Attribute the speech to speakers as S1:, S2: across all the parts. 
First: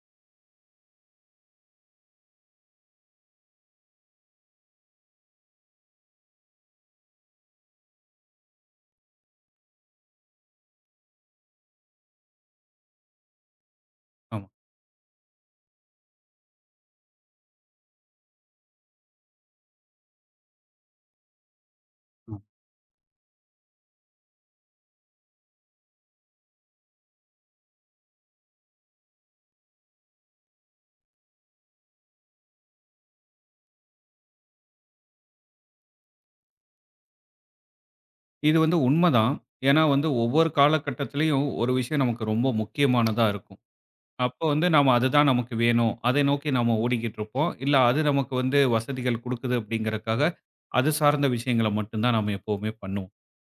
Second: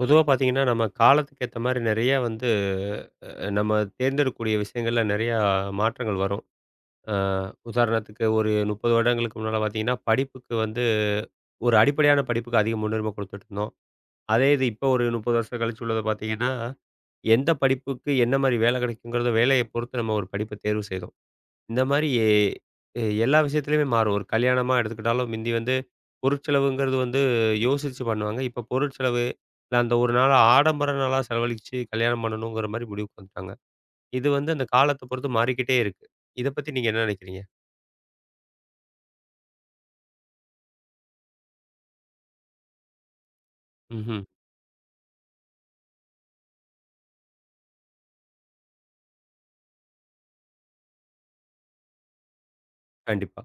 S1: பொதுவா பார்த்தீங்கன்னா, நம்ம காலத்துக்கு ஏத்த மாரி நெறைய வந்து நம்ம தேர்ந்தெடுக்கக்கூடிய விஷயங்கள்ல நெறையா மாற்றங்கள் வரும். அ உதாரணத்துக்கு ஒரு 30 வருடங்களுக்கு முன்னால பார்த்தீங்கன்னா, படிப்புக்கு வந்து ஒரு அடிப்படையான படிப்புக்கு அதிக முன்னுரிமை குடுத்துட்டுருந்தோம்.
S2: ஆமா.
S1: அதே இது இப்போ ஒரு 30 வருஷம் கழிச்சு உள்ளத பார்த்தீங்கன்னா, எந்த படிப்புக்கு என்ன மாரி வேலை கிடைக்குங்கிறத வேலைய பொறுத்து நம்ம ஒரு படிப்ப தேர்வு செய்றோம். இந்த மாரி
S2: ம்.
S1: எல்லா விஷயத்துலயுமே மாறும். ஒரு கல்யாணமா எடுத்துக்கிட்டாலும் மிந்தி வந்து பொருட்செலவுங்கிறது வந்து யோசிச்சு பண்ணுவாங்க. இப்ப பொருட்செலவு, இல்ல அந்த ஒரு நாள ஆடம்பர நாளா செலவழிச்சு கல்யாணம் பண்ணணுங்கிற மாரி முடிவுக்கு வந்துட்டாங்க. இது வந்து அந்த காலத்த பொறுத்து மாறிக்கிட்டே இருக்கு. இத பத்தி நீங்க என்ன நினைக்கிறீங்க?
S2: இது வந்து உண்மதான். ஏன்னா வந்து ஒவ்வொரு காலகட்டத்திலயும் ஒரு விஷயம் நமக்கு ரொம்ப முக்கியமானதா இருக்கும்.
S1: ம்ஹ்ம்.
S2: அப்போ வந்து நாம அதுதான் நமக்கு வேணும். அதை நோக்கி நாம ஓடிக்கிட்டு இருப்போம். இல்ல அது நமக்கு வந்து வசதிகள் குடுக்குது அப்படிங்கிறக்காக, அது சார்ந்த விஷயங்கள மட்டும் தான் நாம எப்பவுமே பண்ணுவோம்.
S1: கண்டிப்பா.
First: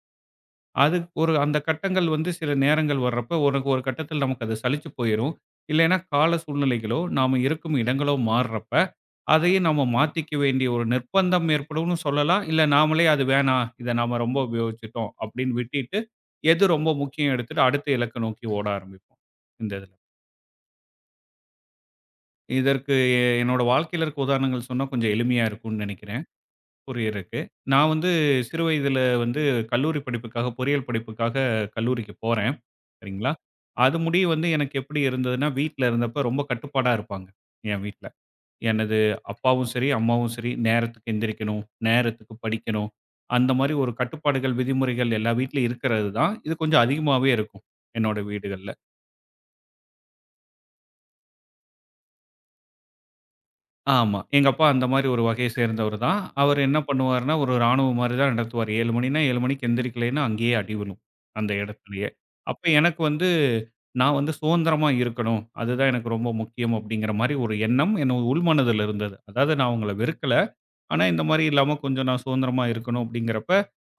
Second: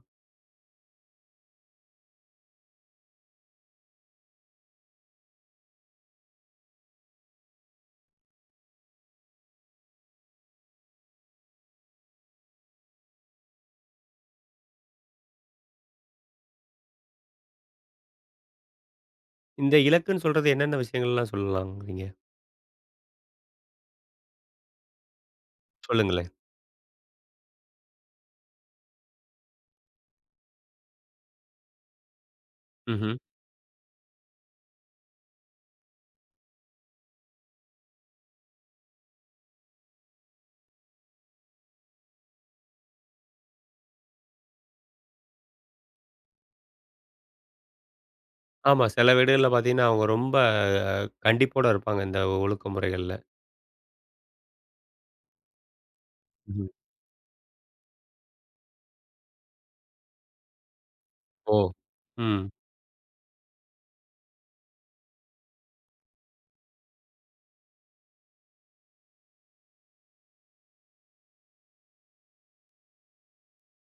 S2: அது ஒரு அந்த கட்டங்கள் வந்து சில நேரங்கள் வர்றப்ப உனக்கு ஒரு கட்டத்தில் நமக்கு அது சலிச்சு போயிரும். இல்லைன்னா கால சூழ்நிலைகளோ, நாம இருக்கும் இடங்களோ மாறுறப்ப, அதையும் நம்ம மாத்திக்க வேண்டிய ஒரு நிர்பந்தம் ஏற்படும்னு சொல்லலாம். இல்ல நாமளே அது வேணாம், இத நாம ரொம்ப உபயோகிச்சுட்டோம் அப்படின்னு விட்டுட்டு, எது ரொம்ப முக்கியம் எடுத்துட்டு அடுத்த இலக்க நோக்கி ஓட ஆரம்பிப்போம். இந்த
S1: இந்த
S2: இதுல.
S1: இலக்குன்னு சொல்றது என்னென்ன விஷயங்கள்லாம் சொல்லலாம்ங்கிறீங்க?
S2: இதற்கு என்னோட வாழ்க்கையில இருக்க உதாரணங்கள் சொன்னா கொஞ்சம் எளிமையா இருக்கும்னு நினைக்கிறேன்,
S1: சொல்லுங்களேன்.
S2: புரியறக்கு. நான் வந்து சிறு வயதில வந்து கல்லூரி படிப்புக்காக பொறியியல் படிப்புக்காக கல்லூரிக்கு போறேன்.
S1: ம்ஹ்ம்.
S2: சரிங்களா? அது முடிய வந்து எனக்கு எப்படி இருந்ததுன்னா, வீட்ல இருந்தப்ப ரொம்ப கட்டுப்பாடா இருப்பாங்க, என் வீட்ல. எனது அப்பாவும் சரி, அம்மாவும் சரி, நேரத்துக்கு எந்திரிக்கணும், நேரத்துக்கு படிக்கணும். அந்த மாரி ஒரு கட்டுப்பாடுகள், விதிமுறைகள் எல்லா வீட்லயும் இருக்கிறது தான். இது கொஞ்சம் அதிகமாவே இருக்கும், என்னோட வீடுகள்ல.
S1: ஆமா. சில வீடுகள்ல பார்த்தீங்கன்னா, அவங்க ரொம்ப கண்டிப்போட இருப்பாங்க இந்த ஒழுக்க முறைகள்ல.
S2: ஆமா. எங்க அப்பா அந்த மாரி ஒரு வகைய சேர்ந்தவர் தான். அவரு
S1: ம்.
S2: என்ன பண்ணுவாருன்னா, ஒரு ராணுவம் மாரி தான் நடத்துவாரு. 7 மணின்னா 7 மணிக்கு எந்திரிக்கலைன்னா அங்கேயே அடி விழும். அந்த
S1: ஓ!
S2: இடத்திலேயே.
S1: ம்.
S2: அப்ப எனக்கு வந்து நான் வந்து சுதந்திரமா இருக்கணும். அதுதான் எனக்கு ரொம்ப முக்கியம் அப்படிங்கிற மாரி ஒரு எண்ணம் என் உள்மனதில இருந்தது. அதாவது நான் அவங்கள வெறுக்கல. ஆனா, இந்த மாரி இல்லாம கொஞ்சம் நான் சுதந்திரமா இருக்கணும் அப்படிங்கிறப்ப,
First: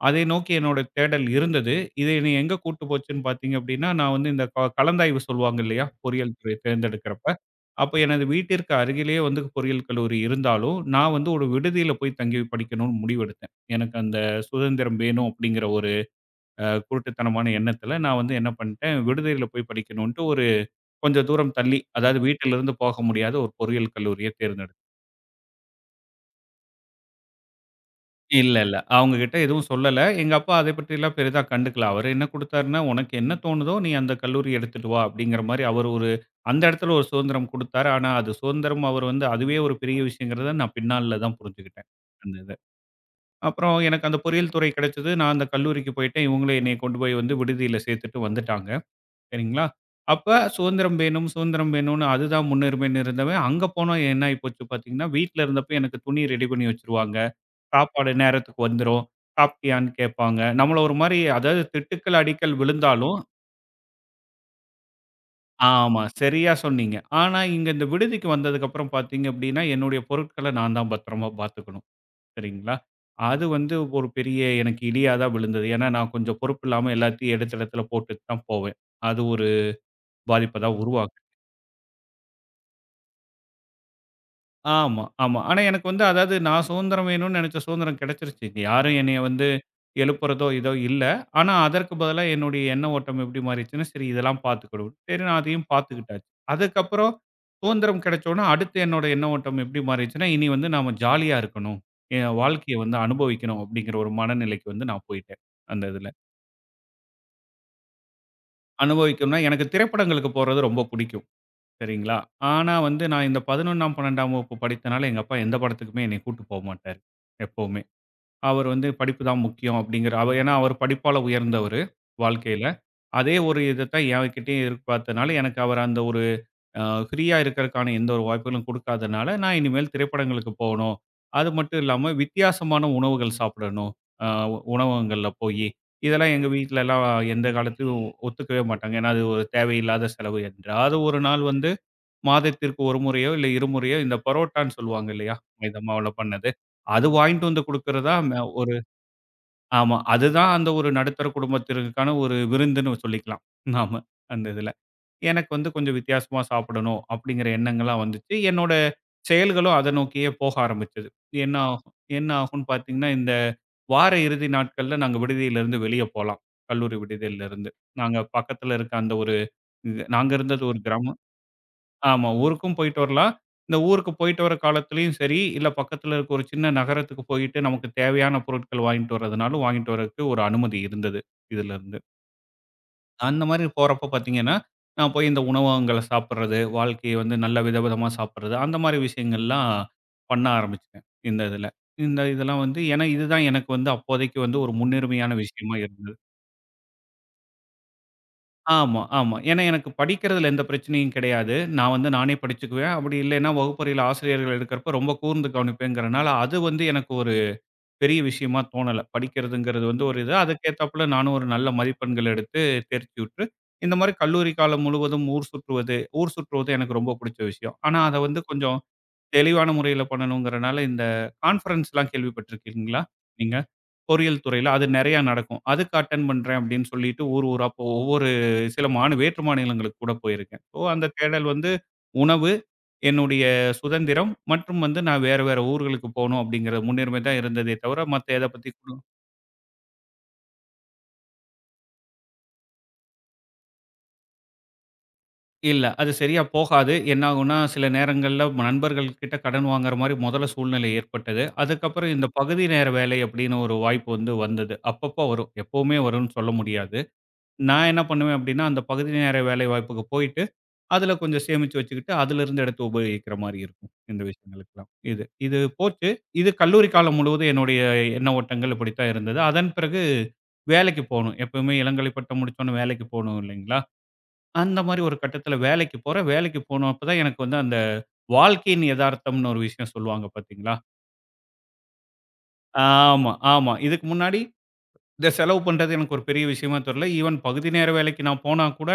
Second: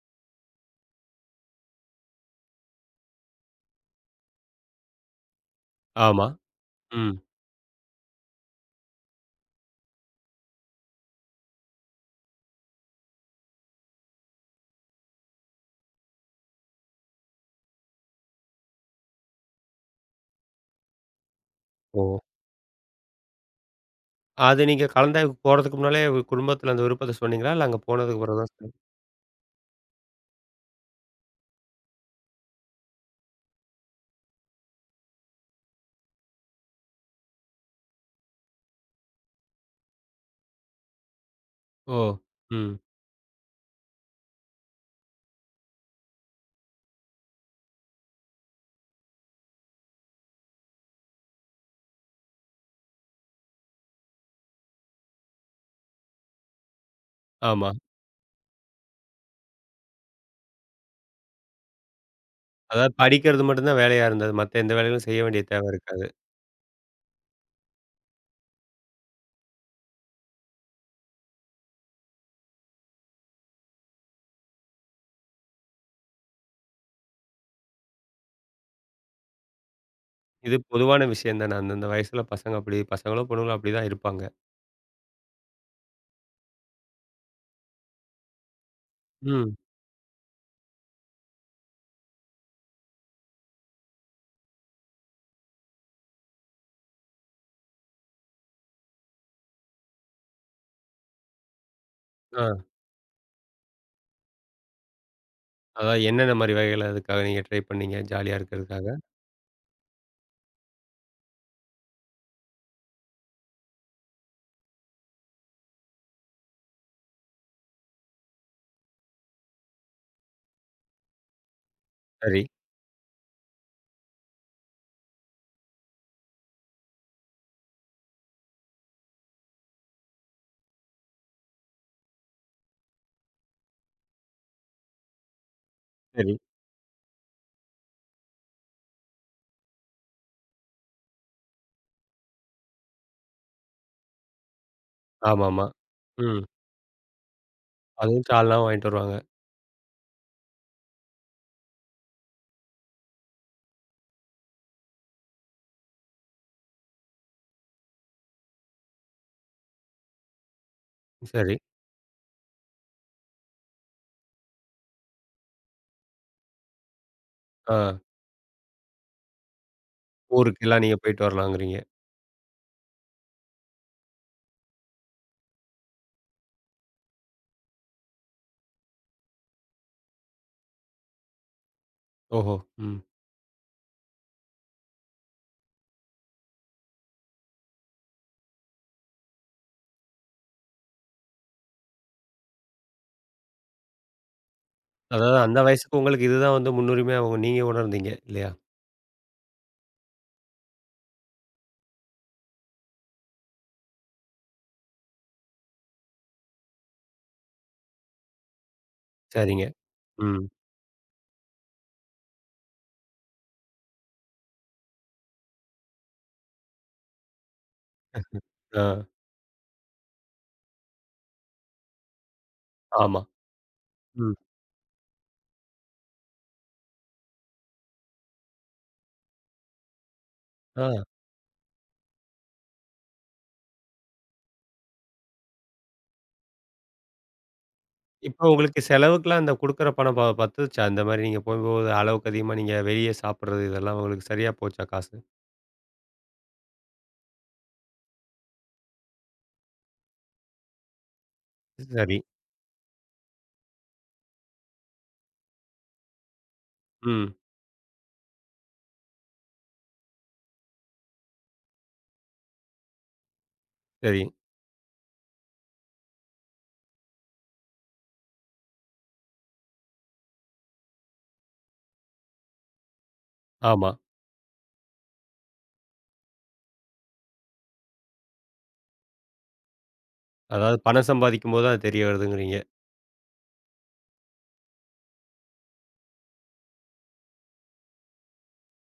S2: அதை நோக்கி என்னோட தேடல் இருந்தது. இது என்னை எங்க கூட்டு போச்சுன்னு பார்த்தீங்க அப்படின்னா, நான் வந்து இந்த கலந்தாய்வு சொல்லுவாங்க இல்லையா?
S1: ஆமா.
S2: பொறியியல் துறை
S1: ம்.
S2: தேர்ந்தெடுக்கிறப்ப, அப்ப எனது வீட்டிற்கு அருகிலேயே வந்து பொறியியல் கல்லூரி இருந்தாலும், நான் வந்து ஒரு விடுதியில போய் தங்கி படிக்கணும்னு முடிவெடுத்தேன். எனக்கு அந்த சுதந்திரம் வேணும் அப்படிங்கிற ஒரு குருட்டுத்தனமான எண்ணத்தில, நான் வந்து என்ன பண்ணிட்டேன், விடுதியில போய் படிக்கணுன்ட்டு ஒரு கொஞ்சம் தூரம் தள்ளி,
S1: ஓ!
S2: அதாவது வீட்டிலிருந்து போக முடியாத ஒரு பொறியியல் கல்லூரிய
S1: அது
S2: தேர்ந்தெடுத்தேன்.
S1: நீங்க கலந்தாய்வுக்கு போறதுக்கு முன்னாலே குடும்பத்தில அந்த விருப்பத்த சொன்னீங்களா? இல்ல அங்க போனதுக்கு பிறகு தான்
S2: இல்ல. அவங்க கிட்ட எதுவும் சொல்லல. எங்க அப்பா அதை பற்றிலாம் பெரிதா கண்டுக்கல. அவரு என்ன குடுத்தாருன்னா, "உனக்கு என்ன தோணுதோ நீ அந்த கல்லூரி எடுத்துட்டு வா" அப்படிங்கிற மாரி அவர் ஒரு அந்த இடத்துல ஒரு சுதந்திரம் குடுத்தாரு. ஆனா அது சுதந்திரம் அவர் வந்து அதுவே ஒரு பெரிய விஷயங்கிறத நான் பின்னால தான் புரிஞ்சுக்கிட்டேன்.
S1: ஓ!
S2: அந்த இத.
S1: ம்.
S2: அப்புறம் எனக்கு அந்த பொறியியல் துறை கிடைச்சது. நான் அந்த கல்லூரிக்கு போயிட்டேன். இவங்களே என்னைய கொண்டு போய் வந்து விடுதியில சேர்த்துட்டு வந்துட்டாங்க. சரிங்களா? அப்ப சுதந்திரம் வேணும், சுதந்திரம் வேணும்னு அதுதான் முன்னுரிமைன்னு இருந்தவன், அங்க போனா என்ன ஆயி போச்சு பார்த்தீங்கன்னா, வீட்ல இருந்தப்ப எனக்கு துணி ரெடி பண்ணி வச்சுருவாங்க.
S1: ஆமா.
S2: சாப்பாடு நேரத்துக்கு வந்துரும். சாப்பிட்டியான்னு கேட்பாங்க. நம்மள ஒரு மாரி அதாவது திட்டுக்கள், அடிக்கல்
S1: அதாவது
S2: விழுந்தாலும்
S1: படிக்கிறது மட்டும் தான் வேலையா இருந்தது. மத்த எந்த வேலைகளும் செய்ய வேண்டிய தேவை
S2: ஆமா,
S1: இருக்காது.
S2: சரியா சொன்னீங்க. ஆனா, இங்க இந்த விடுதிக்கு வந்ததுக்கப்புறம் பார்த்தீங்க அப்படின்னா, என்னுடைய பொருட்கள நான் தான் பத்திரமா பார்த்துக்கணும். சரிங்களா? அது வந்து ஒரு பெரிய எனக்கு இடியா தான் விழுந்தது. ஏன்னா, நான் கொஞ்சம் பொறுப்பில்லாம எல்லாத்தையும் எடுத்த இடத்துல போட்டுட்டு தான் போவேன். அது ஒரு
S1: இது
S2: பாதிப்ப தான்
S1: பொதுவான
S2: உருவாக்கும்.
S1: விஷயம் தானே. அந்தந்த வயசுல பசங்க அப்படி பசங்களோ, பொண்ணுங்களோ அப்படி தான் இருப்பாங்க.
S2: ஆமா, ஆமா. ஆனா, எனக்கு வந்து அதாவது நான் சுதந்திரம் வேணும்னு நெனைச்ச சுதந்திரம் கெடைச்சிருச்சு. யாரும் என்னைய வந்து
S1: ம்.
S2: எழுப்புறதோ, இதோ இல்ல. ஆனா, அதற்கு பதிலா என்னுடைய எண்ண ஓட்டம் எப்படி மாறிச்சுன்னா, சரி இதெல்லாம் பார்த்துக்கிடுவோம். சரி நான் அதையும் பார்த்துக்கிட்டாச்சு. அதுக்கப்புறம் சுதந்திரம் கிடைச்சோன, அடுத்து என்னோட எண்ண ஓட்டம் எப்படி மாறிச்சுன்னா, இனி வந்து நாம ஜாலியா இருக்கணும். என்
S1: ஆ.
S2: வாழ்க்கைய வந்து அனுபவிக்கணும் அப்படிங்கிற ஒரு மனநிலைக்கு வந்து நான் போயிட்டேன். அந்த
S1: அதாவது
S2: இதுல.
S1: என்னென்ன மாரி வகைகள் அதுக்காக நீங்க ட்ரை பண்ணீங்க? ஜாலியா இருக்கிறதுக்காக.
S2: அனுபவிக்கணும்னா எனக்கு திரைப்படங்களுக்கு போறது ரொம்ப பிடிக்கும். சரிங்களா? ஆனா வந்து நான் இந்த 11ஆம், 12ஆம் வகுப்பு படித்தனால எங்க அப்பா எந்த படத்துக்குமே என்னைய கூட்டு போமாட்டாரு. எப்பவுமே. அவர் வந்து படிப்பு தான் முக்கியம் அப்படிங்கிற அவ ஏன்னா அவர் படிப்பால உயர்ந்தவரு
S1: சரி,
S2: வாழ்க்கையில. அதே ஒரு இதத்தான் என்கிட்டயும் எதிர்பார்த்தனால, எனக்கு அவர் அந்த ஒரு அ ஃப்ரீயா இருக்கறக்கான எந்த ஒரு வாய்ப்புகளும் குடுக்காதனால, நான் இனிமேல் திரைப்படங்களுக்கு போணும். அது மட்டும் இல்லாம வித்தியாசமான உணவுகள் சாப்பிடணும். அ உணவகங்கள்ல போயி. இதெல்லாம்
S1: சரி.
S2: எங்க வீட்லலாம் எந்த காலத்திலும் ஒத்துக்கவே மாட்டாங்க. ஏன்னா அது ஒரு தேவையில்லாத செலவு என்றாவது ஒரு நாள் வந்து மாதத்திற்கு 1 முறையோ, இல்ல 2 முறையோ இந்த பரோட்டான்னு சொல்லுவாங்க இல்லையா?
S1: ஆமாமா.
S2: மைதா மாவுல
S1: ம்.
S2: பண்ணது. அது வாங்கிட்டு வந்து குடுக்கறதா
S1: அதுவும் சால்னாவும்
S2: ஒரு
S1: வாங்கிட்டு வருவாங்க.
S2: ஆமா. அதுதான் அந்த ஒரு நடுத்தர குடும்பத்தினருக்கான ஒரு விருந்துன்னு சொல்லிக்கலாம். நாம அந்த இதுல. எனக்கு வந்து கொஞ்சம் வித்தியாசமா சாப்பிடணும் அப்படிங்கிற எண்ணங்கள்லாம் வந்துச்சு. என்னோட செயல்களும் அத நோக்கியே போக ஆரம்பிச்சது. என்ன
S1: சரி.
S2: ஆகும் என்ன ஆகும்ன்னு பார்த்தீங்கன்னா, இந்த வார இறுதி நாட்கள்ல நாங்க விடுதியிலிருந்து வெளிய போலாம். கல்லூரி விடுதியிலிருந்து.
S1: ஆ.
S2: நாங்க பக்கத்துல இருக்க அந்த ஒரு நாங்க இருந்தது ஒரு
S1: ஊருக்கெல்லாம் நீங்க
S2: கிராமம்.
S1: போயிட்டு வரலாங்கிறீங்க.
S2: ஆமா. ஊருக்கும் போயிட்டு வரலாம். இந்த ஊருக்கு போயிட்டு வர காலத்துலயும் சரி, இல்ல பக்கத்துல இருக்க ஒரு சின்ன நகரத்துக்கு போயிட்டு நமக்கு தேவையான பொருட்கள் வாங்கிட்டு வரதுனாலும், வாங்கிட்டு வரதுக்கு ஒரு அனுமதி இருந்தது, இதுலருந்து.
S1: ஓஹோ! ம்.
S2: அந்த மாரி போறப்ப பார்த்தீங்கன்னா, நான் போய் இந்த உணவகங்கள சாப்பிடுறது, வாழ்க்கைய வந்து நல்ல விதவிதமா சாப்பிடுறது, அந்த மாரி விஷயங்கள்லாம் பண்ண ஆரம்பிச்சேன், இந்த இதுல. இந்த இதெல்லாம் வந்து ஏன்னா இதுதான் எனக்கு வந்து அப்போதைக்கு வந்து ஒரு முன்னுரிமையான
S1: அதாவது அந்த
S2: விஷயமா
S1: வயசுக்கு
S2: இருந்தது.
S1: உங்களுக்கு இதுதான் வந்து முன்னுரிமையா உங்க நீங்க உணர்ந்தீங்க இல்லையா?
S2: ஆமா, ஆமா. ஏன்னா எனக்கு படிக்கிறதுல எந்த பிரச்சனையும் கிடையாது. நான் வந்து நானே படிச்சுக்குவேன். அப்படி இல்லைன்னா வகுப்பறையில ஆசிரியர்கள் இருக்கிறப்ப ரொம்ப கூர்ந்து கவனிப்பேங்கிறனால, அது வந்து எனக்கு ஒரு பெரிய விஷயமா தோணல.
S1: சரிங்க.
S2: படிக்கிறதுங்கிறது வந்து ஒரு இது.
S1: ம்.
S2: அதுக்கேத்தாப்புல நானும் ஒரு நல்ல மதிப்பெண்கள் எடுத்து தேர்ச்சியுற்று, இந்த மாரி கல்லூரி காலம் முழுவதும் ஊர் சுற்றுவது ஊர் சுற்றுவது எனக்கு ரொம்ப புடிச்ச விஷயம். ஆனா, அத வந்து கொஞ்சம்
S1: ஆ.
S2: தெளிவான முறையில பண்ணணுங்கிறனால, இந்த கான்ஃபரன்ஸ்லாம் கேள்விப்பட்டிருக்கீங்களா
S1: ஆமா.
S2: நீங்க?
S1: ம்.
S2: பொறியியல் துறையில அது நெறையா நடக்கும். அதுக்கு அட்டெண்ட் பண்றேன் அப்படின்னு சொல்லிட்டு ஊர் ஊரா போ ஒவ்வொரு சில மாநி வேற்று மாநிலங்களுக்கு கூட போயிருக்கேன். ஸோ
S1: ஆ.
S2: அந்த தேடல் வந்து உணவு, என்னுடைய சுதந்திரம் மற்றும் வந்து நான் வேற வேற ஊர்களுக்கு போணும் அப்படிங்கிற முன்னுரிமை தான் இருந்ததே தவிர மத்த எத
S1: இப்போ
S2: பத்தி
S1: உங்களுக்கு
S2: கூட
S1: செலவுக்குலாம் அந்த குடுக்குற பணம் பத்துச்சா? இந்த மாரி நீங்க போகும்போது அளவுக்கு அதிகமா நீங்க வெளிய சாப்பிடுறது இதெல்லாம் உங்களுக்கு சரியா போச்சா காசு?
S2: இல்ல. அது சரியா போகாது. என்ன ஆகும்னா சில நேரங்கள்ல நண்பர்கள் கிட்ட கடன் வாங்குற மாரி முதல்ல சூழ்நிலை ஏற்பட்டது. அதுக்கப்புறம்
S1: சரி.
S2: இந்த பகுதி நேர வேலை அப்படின்னு ஒரு வாய்ப்பு வந்து வந்தது. அப்பப்போ வரும். எப்பவுமே வரும்னு சொல்ல முடியாது.
S1: ம்.
S2: நான் என்ன பண்ணுவேன் அப்படின்னா அந்த பகுதி நேர வேலை வாய்ப்புக்கு போயிட்டு அதுல கொஞ்சம் சேமிச்சு வச்சுக்கிட்டு, அதுலருந்து எடுத்து உபயோகிக்கிற மாரி இருக்கும். இந்த
S1: சரி.
S2: விஷயங்களுக்கெல்லாம். இது இது போச்சு. இது கல்லூரி காலம் முழுவதும் என்னுடைய எண்ண ஓட்டங்கள் இப்படித்தான் இருந்தது. அதன் பிறகு வேலைக்கு போணும். எப்பவுமே இளங்கலை பட்டம் முடிச்சோனே வேலைக்கு போணும் இல்லைங்களா?
S1: ஆமா.
S2: அந்த மாரி ஒரு கட்டத்துல வேலைக்கு போறேன். வேலைக்கு போனப்ப தான் எனக்கு வந்து அந்த வாழ்க்கையின் எதார்த்தம்னு ஒரு விஷயம் சொல்லுவாங்க பார்த்தீங்களா?
S1: அதாவது பணம் சம்பாதிக்கும்போது தான் அது தெரிய வருதுங்கிறீங்க.
S2: ஆமா, ஆமா. இதுக்கு முன்னாடி இந்த செலவு பண்றது எனக்கு ஒரு பெரிய விஷயமா தெரியல. ஈவன் பகுதி நேர வேலைக்கு நான் போனா கூட,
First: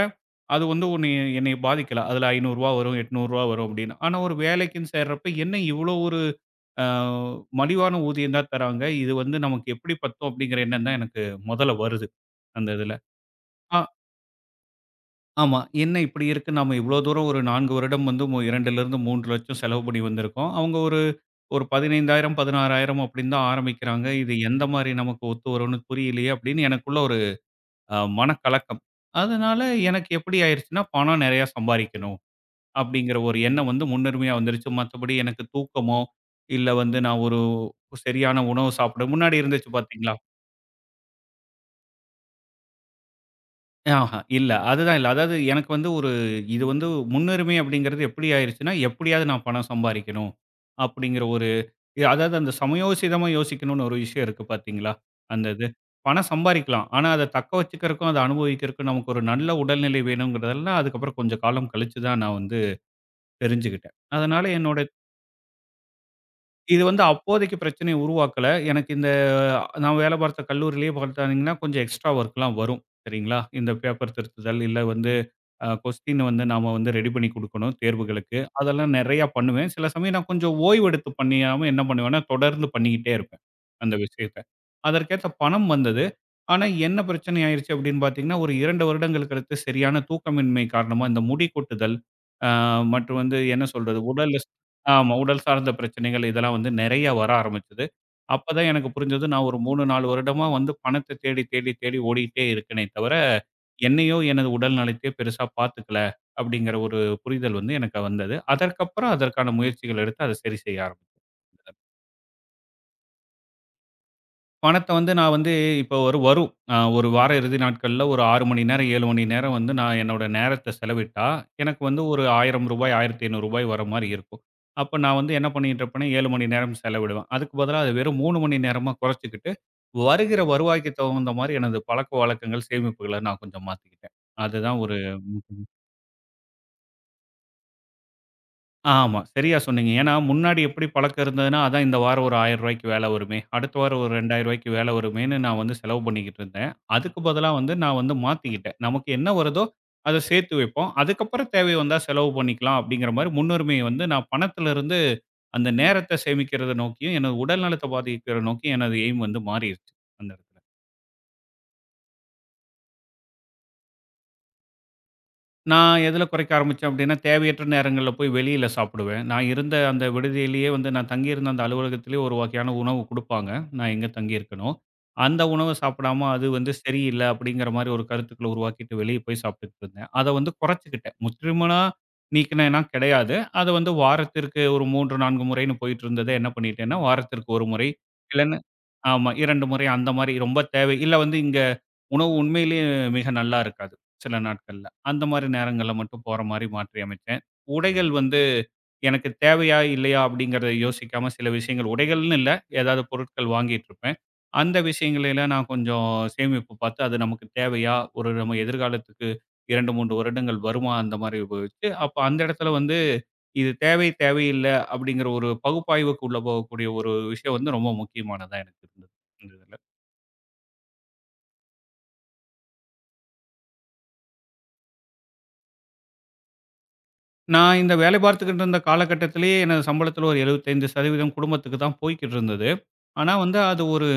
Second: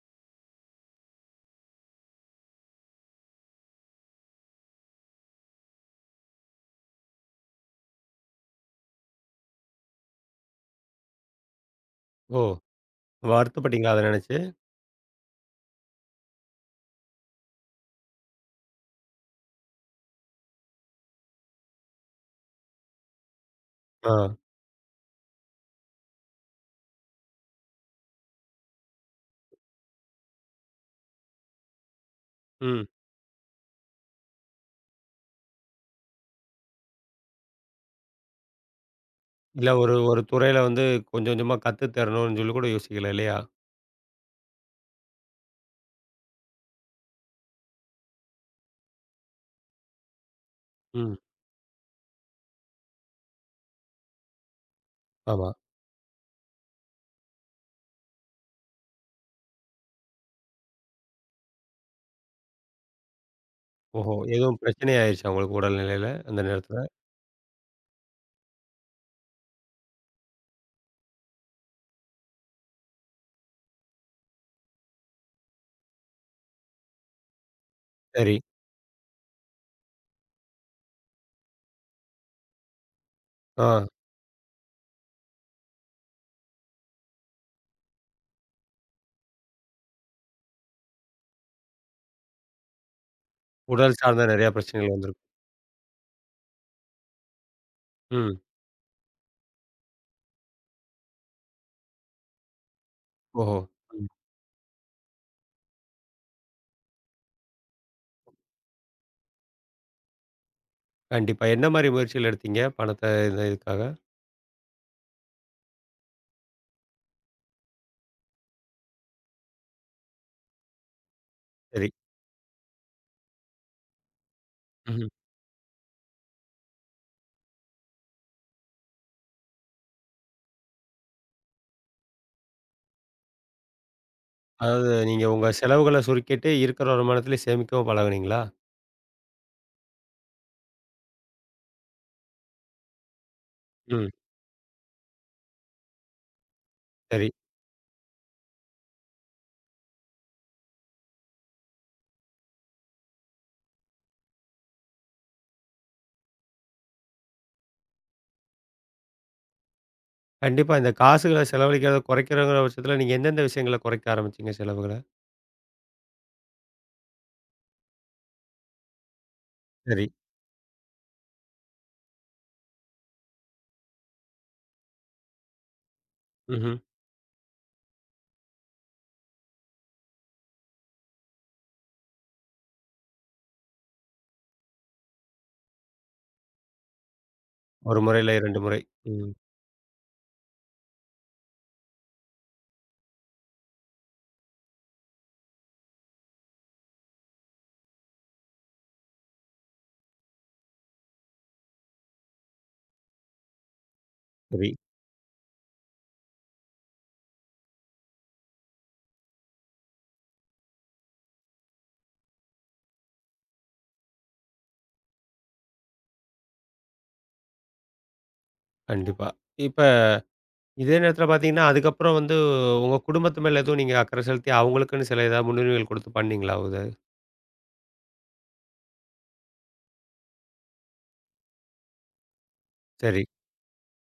S2: அது வந்து ஒண்ணு என்னைய பாதிக்கல. அதில ரூ. 500 வரும், ரூ. 800 வரும் அப்படின்னு. ஆனா ஒரு வேலைக்குன்னு சேர்றப்ப, என்ன இவ்வளோ ஒரு அ மலிவான ஊதியம் தான் தராங்க. இது வந்து நமக்கு எப்படி பத்தும் அப்படிங்கிற எண்ணம் தான் எனக்கு முதல்ல வருது,
S1: ஓ!
S2: அந்த இதில. ஆ
S1: வருத்தப்பட்டீங்களா அத நெனச்சு?
S2: ஆமா. என்ன இப்படி இருக்கு? நாம இவ்வளோ தூரம் ஒரு 4 வருடம் வந்து 2லிருந்து 3 லட்சம் செலவு பண்ணி வந்திருக்கோம். அவங்க ஒரு ஒரு 15,000, 16,000 அப்படின்னு தான் ஆரம்பிக்கிறாங்க.
S1: ஆ.
S2: இது எந்த மாரி நமக்கு ஒத்து வரும்னு புரியலையே அப்படின்னு எனக்குள்ள ஒரு மனக்கலக்கம். அதனால எனக்கு எப்படி ஆயிருச்சுன்னா, பணம் நெறையா சம்பாரிக்கணும்
S1: ம்.
S2: அப்படிங்கிற ஒரு எண்ணம் வந்து முன்னுரிமையா வந்துருச்சு. மத்தபடி எனக்கு தூக்கமோ, இல்ல வந்து நான் ஒரு சரியான உணவு சாப்பிட முன்னாடி
S1: இல்ல
S2: இருந்துச்சு
S1: ஒரு
S2: பார்த்தீங்களா?
S1: ஒரு துறையில வந்து கொஞ்சம் கொஞ்சமா கத்து தரணும்னு சொல்லி கூட யோசிக்கல இல்லையா?
S2: ஆஹா இல்ல. அதுதான் இல்ல. அதாவது எனக்கு வந்து ஒரு இது வந்து முன்னுரிமை அப்படிங்கிறது எப்படி ஆயிருச்சுன்னா, எப்படியாவது நான் பணம் சம்பாரிக்கணும்
S1: ம்.
S2: அப்படிங்கிற ஒரு இது அதாவது அந்த சமயோசிதமா யோசிக்கணும்னு ஒரு விஷயம் இருக்கு பார்த்தீங்களா? அந்த
S1: ஆமா.
S2: இது. பணம் சம்பாரிக்கலாம். ஆனா அத தக்க வச்சுக்கிறக்கும், அத அனுபவிக்கிறக்கும் நமக்கு ஒரு நல்ல உடல்நிலை வேணுங்கிறதெல்லாம் அதுக்கப்புறம் கொஞ்சம் காலம் கழிச்சு தான் நான் வந்து தெரிஞ்சுக்கிட்டேன்.
S1: ஓஹோ!
S2: அதனால
S1: எதுவும்
S2: என்னோட
S1: பிரச்சனை ஆயிருச்சா உங்களுக்கு உடல்நிலையில அந்த நேரத்துல?
S2: இது வந்து அப்போதைக்கு பிரச்சனைய உருவாக்கல. எனக்கு இந்த நான் வேலை பார்த்த கல்லூரியிலேயே பார்த்தாங்கன்னா, கொஞ்சம் எக்ஸ்ட்ரா ஒர்க்லாம் வரும். சரிங்களா? இந்த பேப்பர் திருத்துதல், இல்ல வந்து கொஸ்டின் வந்து நாம வந்து ரெடி பண்ணி குடுக்கணும்
S1: சரி.
S2: தேர்வுகளுக்கு. அதெல்லாம் நெறையா பண்ணுவேன். சில சமயம் நான் கொஞ்சம் ஓய்வெடுத்து பண்ணியாம என்ன பண்ணுவேன்னா, தொடர்ந்து பண்ணிக்கிட்டே இருப்பேன்.
S1: ஆ.
S2: அந்த விஷயத்த. அதற்கேத்த பணம் வந்தது. ஆனா என்ன பிரச்சனை ஆயிருச்சு அப்படின்னு பார்த்தீங்கன்னா, ஒரு 2 வருடங்களுக்கு அடுத்து சரியான தூக்கமின்மை காரணமா இந்த முடி கொட்டுதல், அ மற்றும் வந்து என்ன
S1: உடல்
S2: சொல்றது
S1: சார்ந்த
S2: உடல்ல
S1: நெறையா பிரச்சனைகள்
S2: ஆமா
S1: வந்திருக்கு.
S2: உடல் சார்ந்த பிரச்சனைகள் இதெல்லாம் வந்து நெறையா வர ஆரம்பிச்சது.
S1: ம்.
S2: அப்பதான் எனக்கு புரிஞ்சது நான் ஒரு 3, 4 வருடமா வந்து பணத்த தேடி, தேடி, தேடி ஓடிக்கிட்டே இருக்கேனே தவிர
S1: ஓஹோ! ம்.
S2: என்னையோ, எனது உடல் நலத்தையோ பெருசா பார்த்துக்கல அப்படிங்கிற ஒரு புரிதல் வந்து எனக்கு வந்தது. அதற்கப்புறம் அதற்கான முயற்சிகள் எடுத்து அதை சரி செய்ய ஆரம்பிச்சேன்.
S1: கண்டிப்பா. என்ன மாரி முயற்சிகள் எடுத்தீங்க? பணத்த இந்த இதுக்காக?
S2: பணத்த வந்து நான் வந்து இப்போ ஒரு வரும். ஒரு வார இறுதி நாட்கள்ல ஒரு 6 மணி நேரம், 7 மணி நேரம் வந்து நான் என்னோட நேரத்த செலவிட்டா, எனக்கு
S1: சரி.
S2: வந்து ஒரு ரூ. 1000, ரூ. 1500 வர மாரி இருக்கும். அப்ப
S1: ம்ஹ்ம்.
S2: நான் வந்து என்ன பண்ணிட்டு இருப்பேன்னா, 7 மணி நேரம் செலவிடுவேன். அதுக்கு பதிலா அது வெறும் 3 மணி நேரமா குறைச்சுக்கிட்டு, வருகிற வருவாய்க்கு தகுந்த மாரி எனது பழக்கவழக்கங்கள், சேமிப்புகள நான் கொஞ்சம் மாத்திக்கிட்டேன். அதுதான்
S1: அதாவது
S2: ஒரு
S1: நீங்க உங்க செலவுகள சுருக்கிட்டு இருக்கிற வருமானத்திலே சேமிக்கவும் பழகுனீங்களா?
S2: ஆமா. சரியா சொன்னீங்க. ஏன்னா, முன்னாடி எப்படி பழக்கம் இருந்ததுன்னா, அதான் இந்த வாரம் ஒரு ரூ. 1000க்கு வேலை வருமே, அடுத்த வாரம்
S1: ம்.
S2: ஒரு ரூ. 2000க்கு வேலை வருமேன்னு நான் வந்து செலவு பண்ணிக்கிட்டு இருந்தேன். அதுக்கு
S1: சரி.
S2: பதிலா வந்து நான் வந்து மாத்திக்கிட்டேன். நமக்கு என்ன வருதோ அத சேர்த்து வைப்போம். அதுக்கப்புறம் தேவை வந்தா செலவு பண்ணிக்கலாம் அப்படிங்கிற மாரி முன்னுரிமைய வந்து நான் பணத்திலிருந்து அந்த நேரத்த சேமிக்கிறத நோக்கியும், எனது உடல் நலத்த பாதிக்கிற நோக்கியும் எனது எய்ம் வந்து மாறிருச்சு அந்த இடத்துல.
S1: கண்டிப்பா இந்த காசுகள செலவழிக்கிறத குறைக்கிறங்கிற பட்சத்தில நீங்க எந்தெந்த விஷயங்கள குறைக்க ஆரம்பிச்சீங்க செலவுகள?
S2: நான் எதுல குறைக்க ஆரம்பிச்சேன் அப்டின்னா, தேவையற்ற நேரங்கள்ல போய் வெளியில சாப்பிடுவேன். நான் இருந்த அந்த
S1: சரி.
S2: விடுதியிலேயே வந்து நான் தங்கியிருந்த அந்த அலுவலகத்திலேயே ஒரு வகையான உணவு குடுப்பாங்க. நான் எங்க தங்கியிருக்கனோ. அந்த உணவ சாப்பிடாம அது வந்து
S1: ம்ஹ்ம்.
S2: சரியில்ல அப்டிங்கிற மாரி ஒரு கருத்துக்கள உருவாக்கிட்டு வெளிய போய் சாப்பிட்டுட்டு இருந்தேன். அத வந்து குறைச்சுக்கிட்டேன். முற்றிலுமா நீக்கினேன்னா கிடையாது. அது வந்து வாரத்திற்கு ஒரு 3, 4 முறைன்னு போயிட்டு இருந்தத என்ன பண்ணிட்டேன்னா, வாரத்திற்கு 1 முறை
S1: 1 முறை இல்ல
S2: இல்லன்னா
S1: 2 முறை.
S2: ஆமா
S1: ம்.
S2: 2 முறை அந்த மாரி ரொம்ப தேவை இல்ல வந்து இங்க உணவு உண்மையிலேயே மிக நல்லா இருக்காது. சில நாட்கள்ல. அந்த மாரி நேரங்கள்ல மட்டும் போற மாரி மாற்றி அமைச்சேன். உடைகள் வந்து எனக்கு தேவையா? இல்லையா? அப்படிங்கிறத யோசிக்காம சில விஷயங்கள் உடைகள்னு இல்ல, ஏதாவது பொருட்கள் வாங்கிட்டுருப்பேன்.
S1: சரி.
S2: அந்த விஷயங்களைலாம் நான் கொஞ்சம் சேமிப்பு பார்த்து, அது நமக்கு தேவையா? ஒரு நம்ம எதிர்காலத்துக்கு 2, 3 வருடங்கள் வருமா? அந்த மாரி உபயோகிச்சு, அப்ப அந்த இடத்துல வந்து இது தேவை, தேவையில்ல அப்படிங்கிற ஒரு பகுப்பாய்வுக்கு உள்ள போகக்கூடிய ஒரு விஷயம் வந்து ரொம்ப முக்கியமானதா எனக்கு இருந்தது.
S1: கண்டிப்பா.
S2: இந்த இதுல.
S1: இப்ப இதே நேரத்தில பார்த்தீங்கன்னா, அதுக்கப்புறம் வந்து உங்க குடும்பத்து மேல எதுவும் நீங்க அக்கறை செலுத்தி அவங்களுக்குன்னு சில ஏதாவது முன்னுரிமைகள் குடுத்து பண்ணீங்களா?
S2: நான் இந்த வேலை பார்த்துக்கிட்டு இருந்த காலகட்டத்திலேயே எனது சம்பளத்துல ஒரு 75% குடும்பத்துக்கு தான் போய்க்கிட்டு இருந்தது.
S1: சரி.
S2: ஆனா வந்து அது ஒரு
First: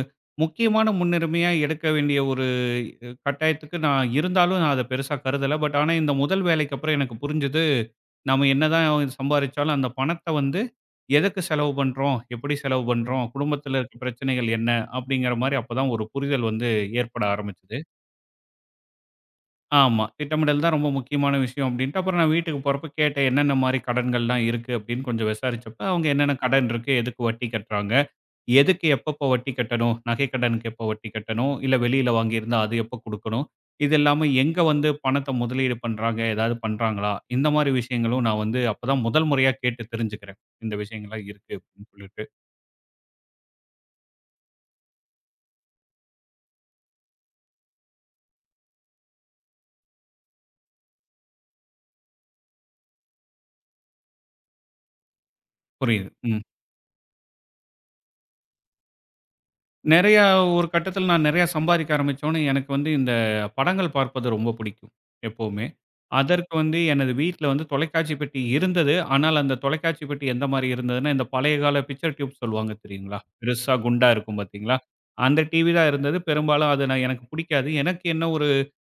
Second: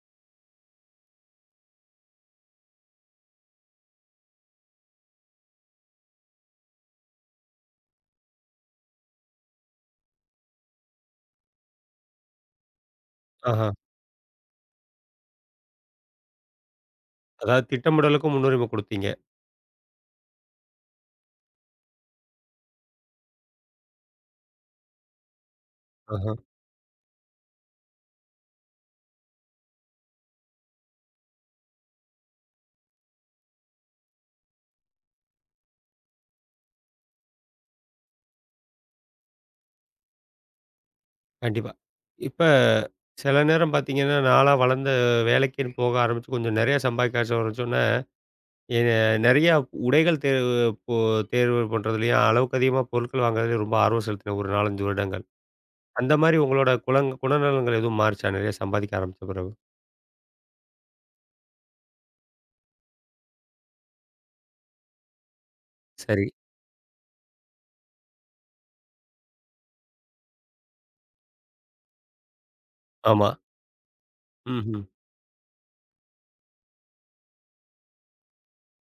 S2: முக்கியமான முன்னுரிமையா எடுக்க வேண்டிய ஒரு கட்டாயத்துக்கு நான் இருந்தாலும் நான் அத பெருசா கருதல. ஆனா இந்த முதல் வேலைக்கு அப்புறம் எனக்கு புரிஞ்சது, நம்ம என்னதான் சம்பாரிச்சாலும் அந்த பணத்த வந்து எதுக்கு செலவு பண்றோம்? எப்படி செலவு பண்றோம்?
S1: ஆஹா.
S2: குடும்பத்துல இருக்க பிரச்சனைகள் என்ன? அப்படிங்கிற மாரி அப்பதான் ஒரு புரிதல் வந்து ஏற்பட
S1: அதாவது
S2: ஆரம்பிச்சது.
S1: திட்டமிடலுக்கும் முன்னுரிமை குடுத்தீங்க.
S2: ஆமா. திட்டமிடல் தான் ரொம்ப முக்கியமான விஷயம் அப்படின்ட்டு, அப்புறம் நான் வீட்டுக்கு போறப்ப கேட்டேன். என்னென்ன மாரி கடன்கள்லாம் இருக்கு அப்படின்னு கொஞ்சம் விசாரிச்சப்ப, அவங்க என்னென்ன
S1: ஆஹ.
S2: கடன் இருக்கு, எதுக்கு வட்டி கட்டுறாங்க, எதுக்கு எப்பப்போ வட்டி கட்டணும், நகை கடனுக்கு எப்போ வட்டி கட்டணும், இல்ல வெளியில வாங்கியிருந்தா அது எப்போ குடுக்கணும், இது இல்லாம எங்க வந்து பணத்த முதலீடு பண்றாங்க, ஏதாவது பண்றாங்களா, இந்த மாரி விஷயங்களும் நான் வந்து அப்பதான் முதல் முறையா கேட்டு தெரிஞ்சுக்கிறேன். இந்த விஷயங்கள்லாம் இருக்கு
S1: கண்டிப்பா.
S2: அப்படின்னு சொல்லிட்டு.
S1: இப்ப சில நேரம் பார்த்தீங்கன்னா, நான்லாம் வளர்ந்த வேலைக்குன்னு போக ஆரம்பிச்சு கொஞ்சம் நெறைய சம்பாதிக்க ஆரம்பிச்சோன்னே, எ நெறைய உடைகள் தேர்வு இப்போ தேர்வு பண்றதுலயும், அளவுக்கு அதிகமா பொருட்கள் வாங்குறதுலயும் ரொம்ப ஆர்வம் செலுத்தினேன் ஒரு 4, 5 வருடங்கள்.
S2: புரியுது.
S1: அந்த மாரி
S2: ம்.
S1: உங்களோட குணநலன்கள் எதுவும் மாறுச்சா? நெறைய சம்பாதிக்க ஆரம்பிச்ச பிறகு?
S2: நெறையா ஒரு கட்டத்தில நான் நெறையா சம்பாதிக்க ஆரம்பிச்சோனே, எனக்கு வந்து இந்த படங்கள் பார்ப்பது ரொம்ப பிடிக்கும், எப்பவுமே.
S1: சரி.
S2: அதற்கு வந்து எனது வீட்ல வந்து தொலைக்காட்சி பெட்டி இருந்தது. ஆனால் அந்த தொலைக்காட்சி பெட்டி எந்த மாரி இருந்ததுன்னா, இந்த பழைய கால பிக்சர் டியூப் சொல்லுவாங்க தெரியுங்களா?
S1: ஆமா.
S2: பெருசா குண்டா இருக்கும் பார்த்தீங்களா?
S1: ம்ஹ்ம்.
S2: அந்த டிவி தான் இருந்தது. பெரும்பாலும் அது நான் எனக்கு பிடிக்காது. எனக்கு என்ன ஒரு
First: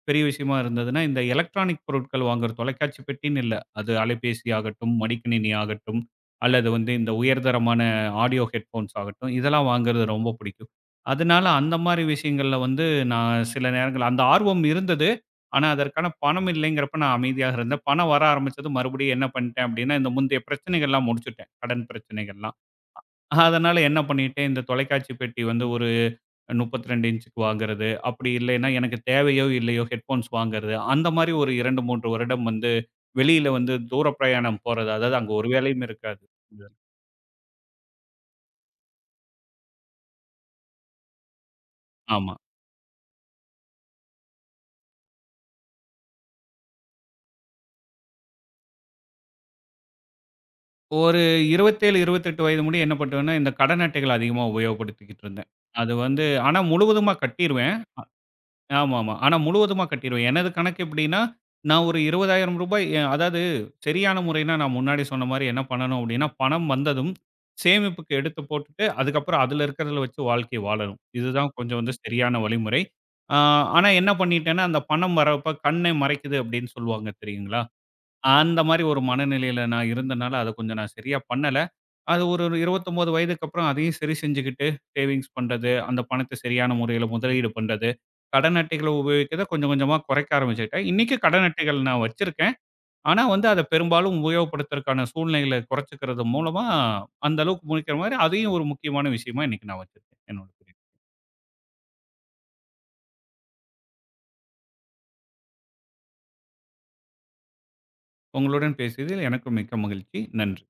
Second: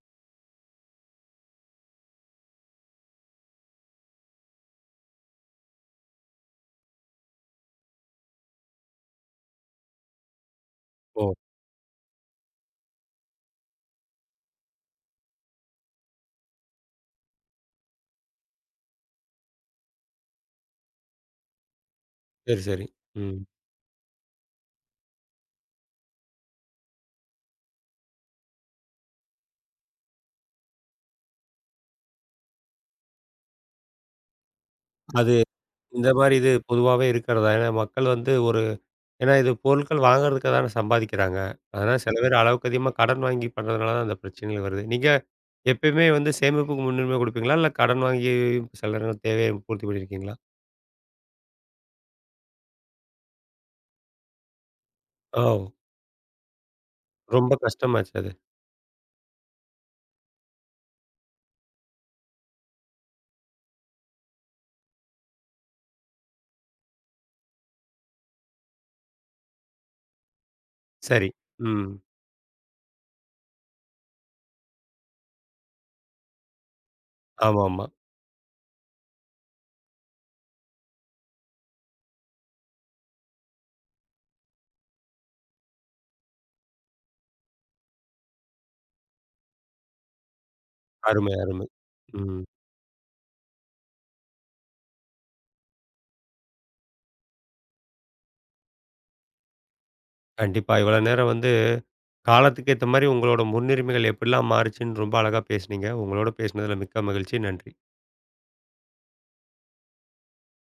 S2: பெரிய விஷயமா இருந்ததுன்னா, இந்த எலக்ட்ரானிக் பொருட்கள் வாங்குற தொலைக்காட்சி பெட்டின்னு இல்ல. அது அலைபேசி ஆகட்டும், மடிக்கணினி ஆகட்டும், அல்லது வந்து இந்த உயர்தரமான ஆடியோ ஹெட்ஃபோன்ஸ் ஆகட்டும், இதெல்லாம் வாங்குறது ரொம்ப பிடிக்கும்.
S1: ஓ!
S2: அதனால அந்த மாரி விஷயங்கள்ல வந்து நான் சில நேரங்கள் அந்த ஆர்வம் இருந்தது. ஆனா, அதற்கான பணம் இல்லைங்கிறப்ப நான் அமைதியாக இருந்தேன். பணம் வர ஆரம்பிச்சதும் மறுபடியும் என்ன பண்ணிட்டேன் அப்டின்னா, இந்த முந்தைய பிரச்சனைகள்லாம் முடிச்சுட்டேன். கடன் பிரச்சனைகள்லாம்.
S1: சரி, சரி. ம்.
S2: அதனால என்ன பண்ணிட்டேன், இந்த தொலைக்காட்சி பெட்டி வந்து ஒரு 32 இன்ச்சுக்கு வாங்குறது. அப்டி இல்லைன்னா எனக்கு தேவையோ இல்லையோ ஹெட்ஃபோன்ஸ் வாங்குறது. அந்த மாரி ஒரு 2, 3 வருடம் வந்து வெளியில வந்து தூர பிரயாணம் போறது. அதாவது அங்க
S1: அது
S2: ஒரு வேலையும்
S1: இந்த
S2: இருக்காது.
S1: மாரி இது பொதுவாவே இருக்கிறதா? ஏன்னா மக்கள் வந்து ஒரு ஏன்னா இது பொருட்கள் வாங்குறதுக்கு தானே சம்பாதிக்கிறாங்க. அதனால சில
S2: ஆமா.
S1: பேர் அளவுக்கு அதிகமா கடன் வாங்கி பண்றதுனால தான் அந்த பிரச்சனைகள் வருது. நீங்க எப்பயுமே வந்து சேமிப்புக்கு முன்னுரிமை குடுப்பீங்களா? இல்ல கடன் வாங்கி சில நேரம் தேவைய பூர்த்தி பண்ணியிருக்கீங்களா?
S2: ஒரு 27, 28 வயது முடிய என்ன பண்ணுவேன்னா, இந்த கடன் அட்டைகள் அதிகமா உபயோகப்படுத்திக்கிட்டு இருந்தேன்.
S1: ஓ!
S2: அது வந்து ஆனா முழுவதுமா
S1: ரொம்ப
S2: கட்டிருவேன்.
S1: கஷ்டமாச்சு அது.
S2: ஆமா, ஆமா. ஆனா முழுவதுமா கட்டிருவேன். எனது கணக்கு எப்படின்னா, நான் ஒரு ரூ. 20,000 அதாவது சரியான முறைன்னா நான் முன்னாடி சொன்ன மாரி என்ன பண்ணணும் அப்படின்னா, பணம் வந்ததும் சேமிப்புக்கு எடுத்து போட்டுட்டு, அதுக்கப்புறம் அதுல இருக்கிறதுல வச்சு வாழ்க்கை வாழணும்.
S1: சரி.
S2: இதுதான் கொஞ்சம்
S1: ம்.
S2: வந்து சரியான வழிமுறை. ஆ ஆனா என்ன பண்ணிட்டேன்னா, அந்த பணம் வரப்ப கண்ணை மறைக்குது அப்படின்னு சொல்லுவாங்க தெரியுங்களா?
S1: ஆமாமா.
S2: அந்த மாரி ஒரு மனநிலையில நான் இருந்தனால, அத கொஞ்சம் நான் சரியா பண்ணல. அது ஒரு 29 வயதுக்கு அப்புறம் அதையும் சரி செஞ்சுகிட்டு, சேவிங்ஸ் பண்றது, அந்த பணத்த சரியான முறையில முதலீடு பண்றது, கடன் அட்டைகள உபயோகிக்கிறத கொஞ்சம் கொஞ்சமா குறைக்க ஆரம்பிச்சுக்கிட்டேன். இன்னைக்கு
S1: அருமை,
S2: கடன்
S1: அருமை.
S2: அட்டைகள் நான்
S1: ம்.
S2: வச்சிருக்கேன். ஆனா வந்து அத பெரும்பாலும் உபயோகப்படுத்துறதுக்கான சூழ்நிலைகள குறைச்சுக்கிறது மூலமா, அந்த அளவுக்கு முடிக்கிற மாரி அதையும் ஒரு முக்கியமான விஷயமா இன்னைக்கு நான் வச்சிருக்கேன். என்னோட
S1: கண்டிப்பா.
S2: புரிதல்.
S1: இவ்வளோ நேரம் வந்து காலத்துக்கு ஏத்த மாரி உங்களோட முன்னுரிமைகள் எப்படிலாம் மாறுச்சுன்னு ரொம்ப அழகா பேசுனீங்க. உங்களோட பேசினதுல மிக்க மகிழ்ச்சி. நன்றி.
S2: உங்களுடன் பேசியதில் எனக்கும் மிக்க மகிழ்ச்சி. நன்றி.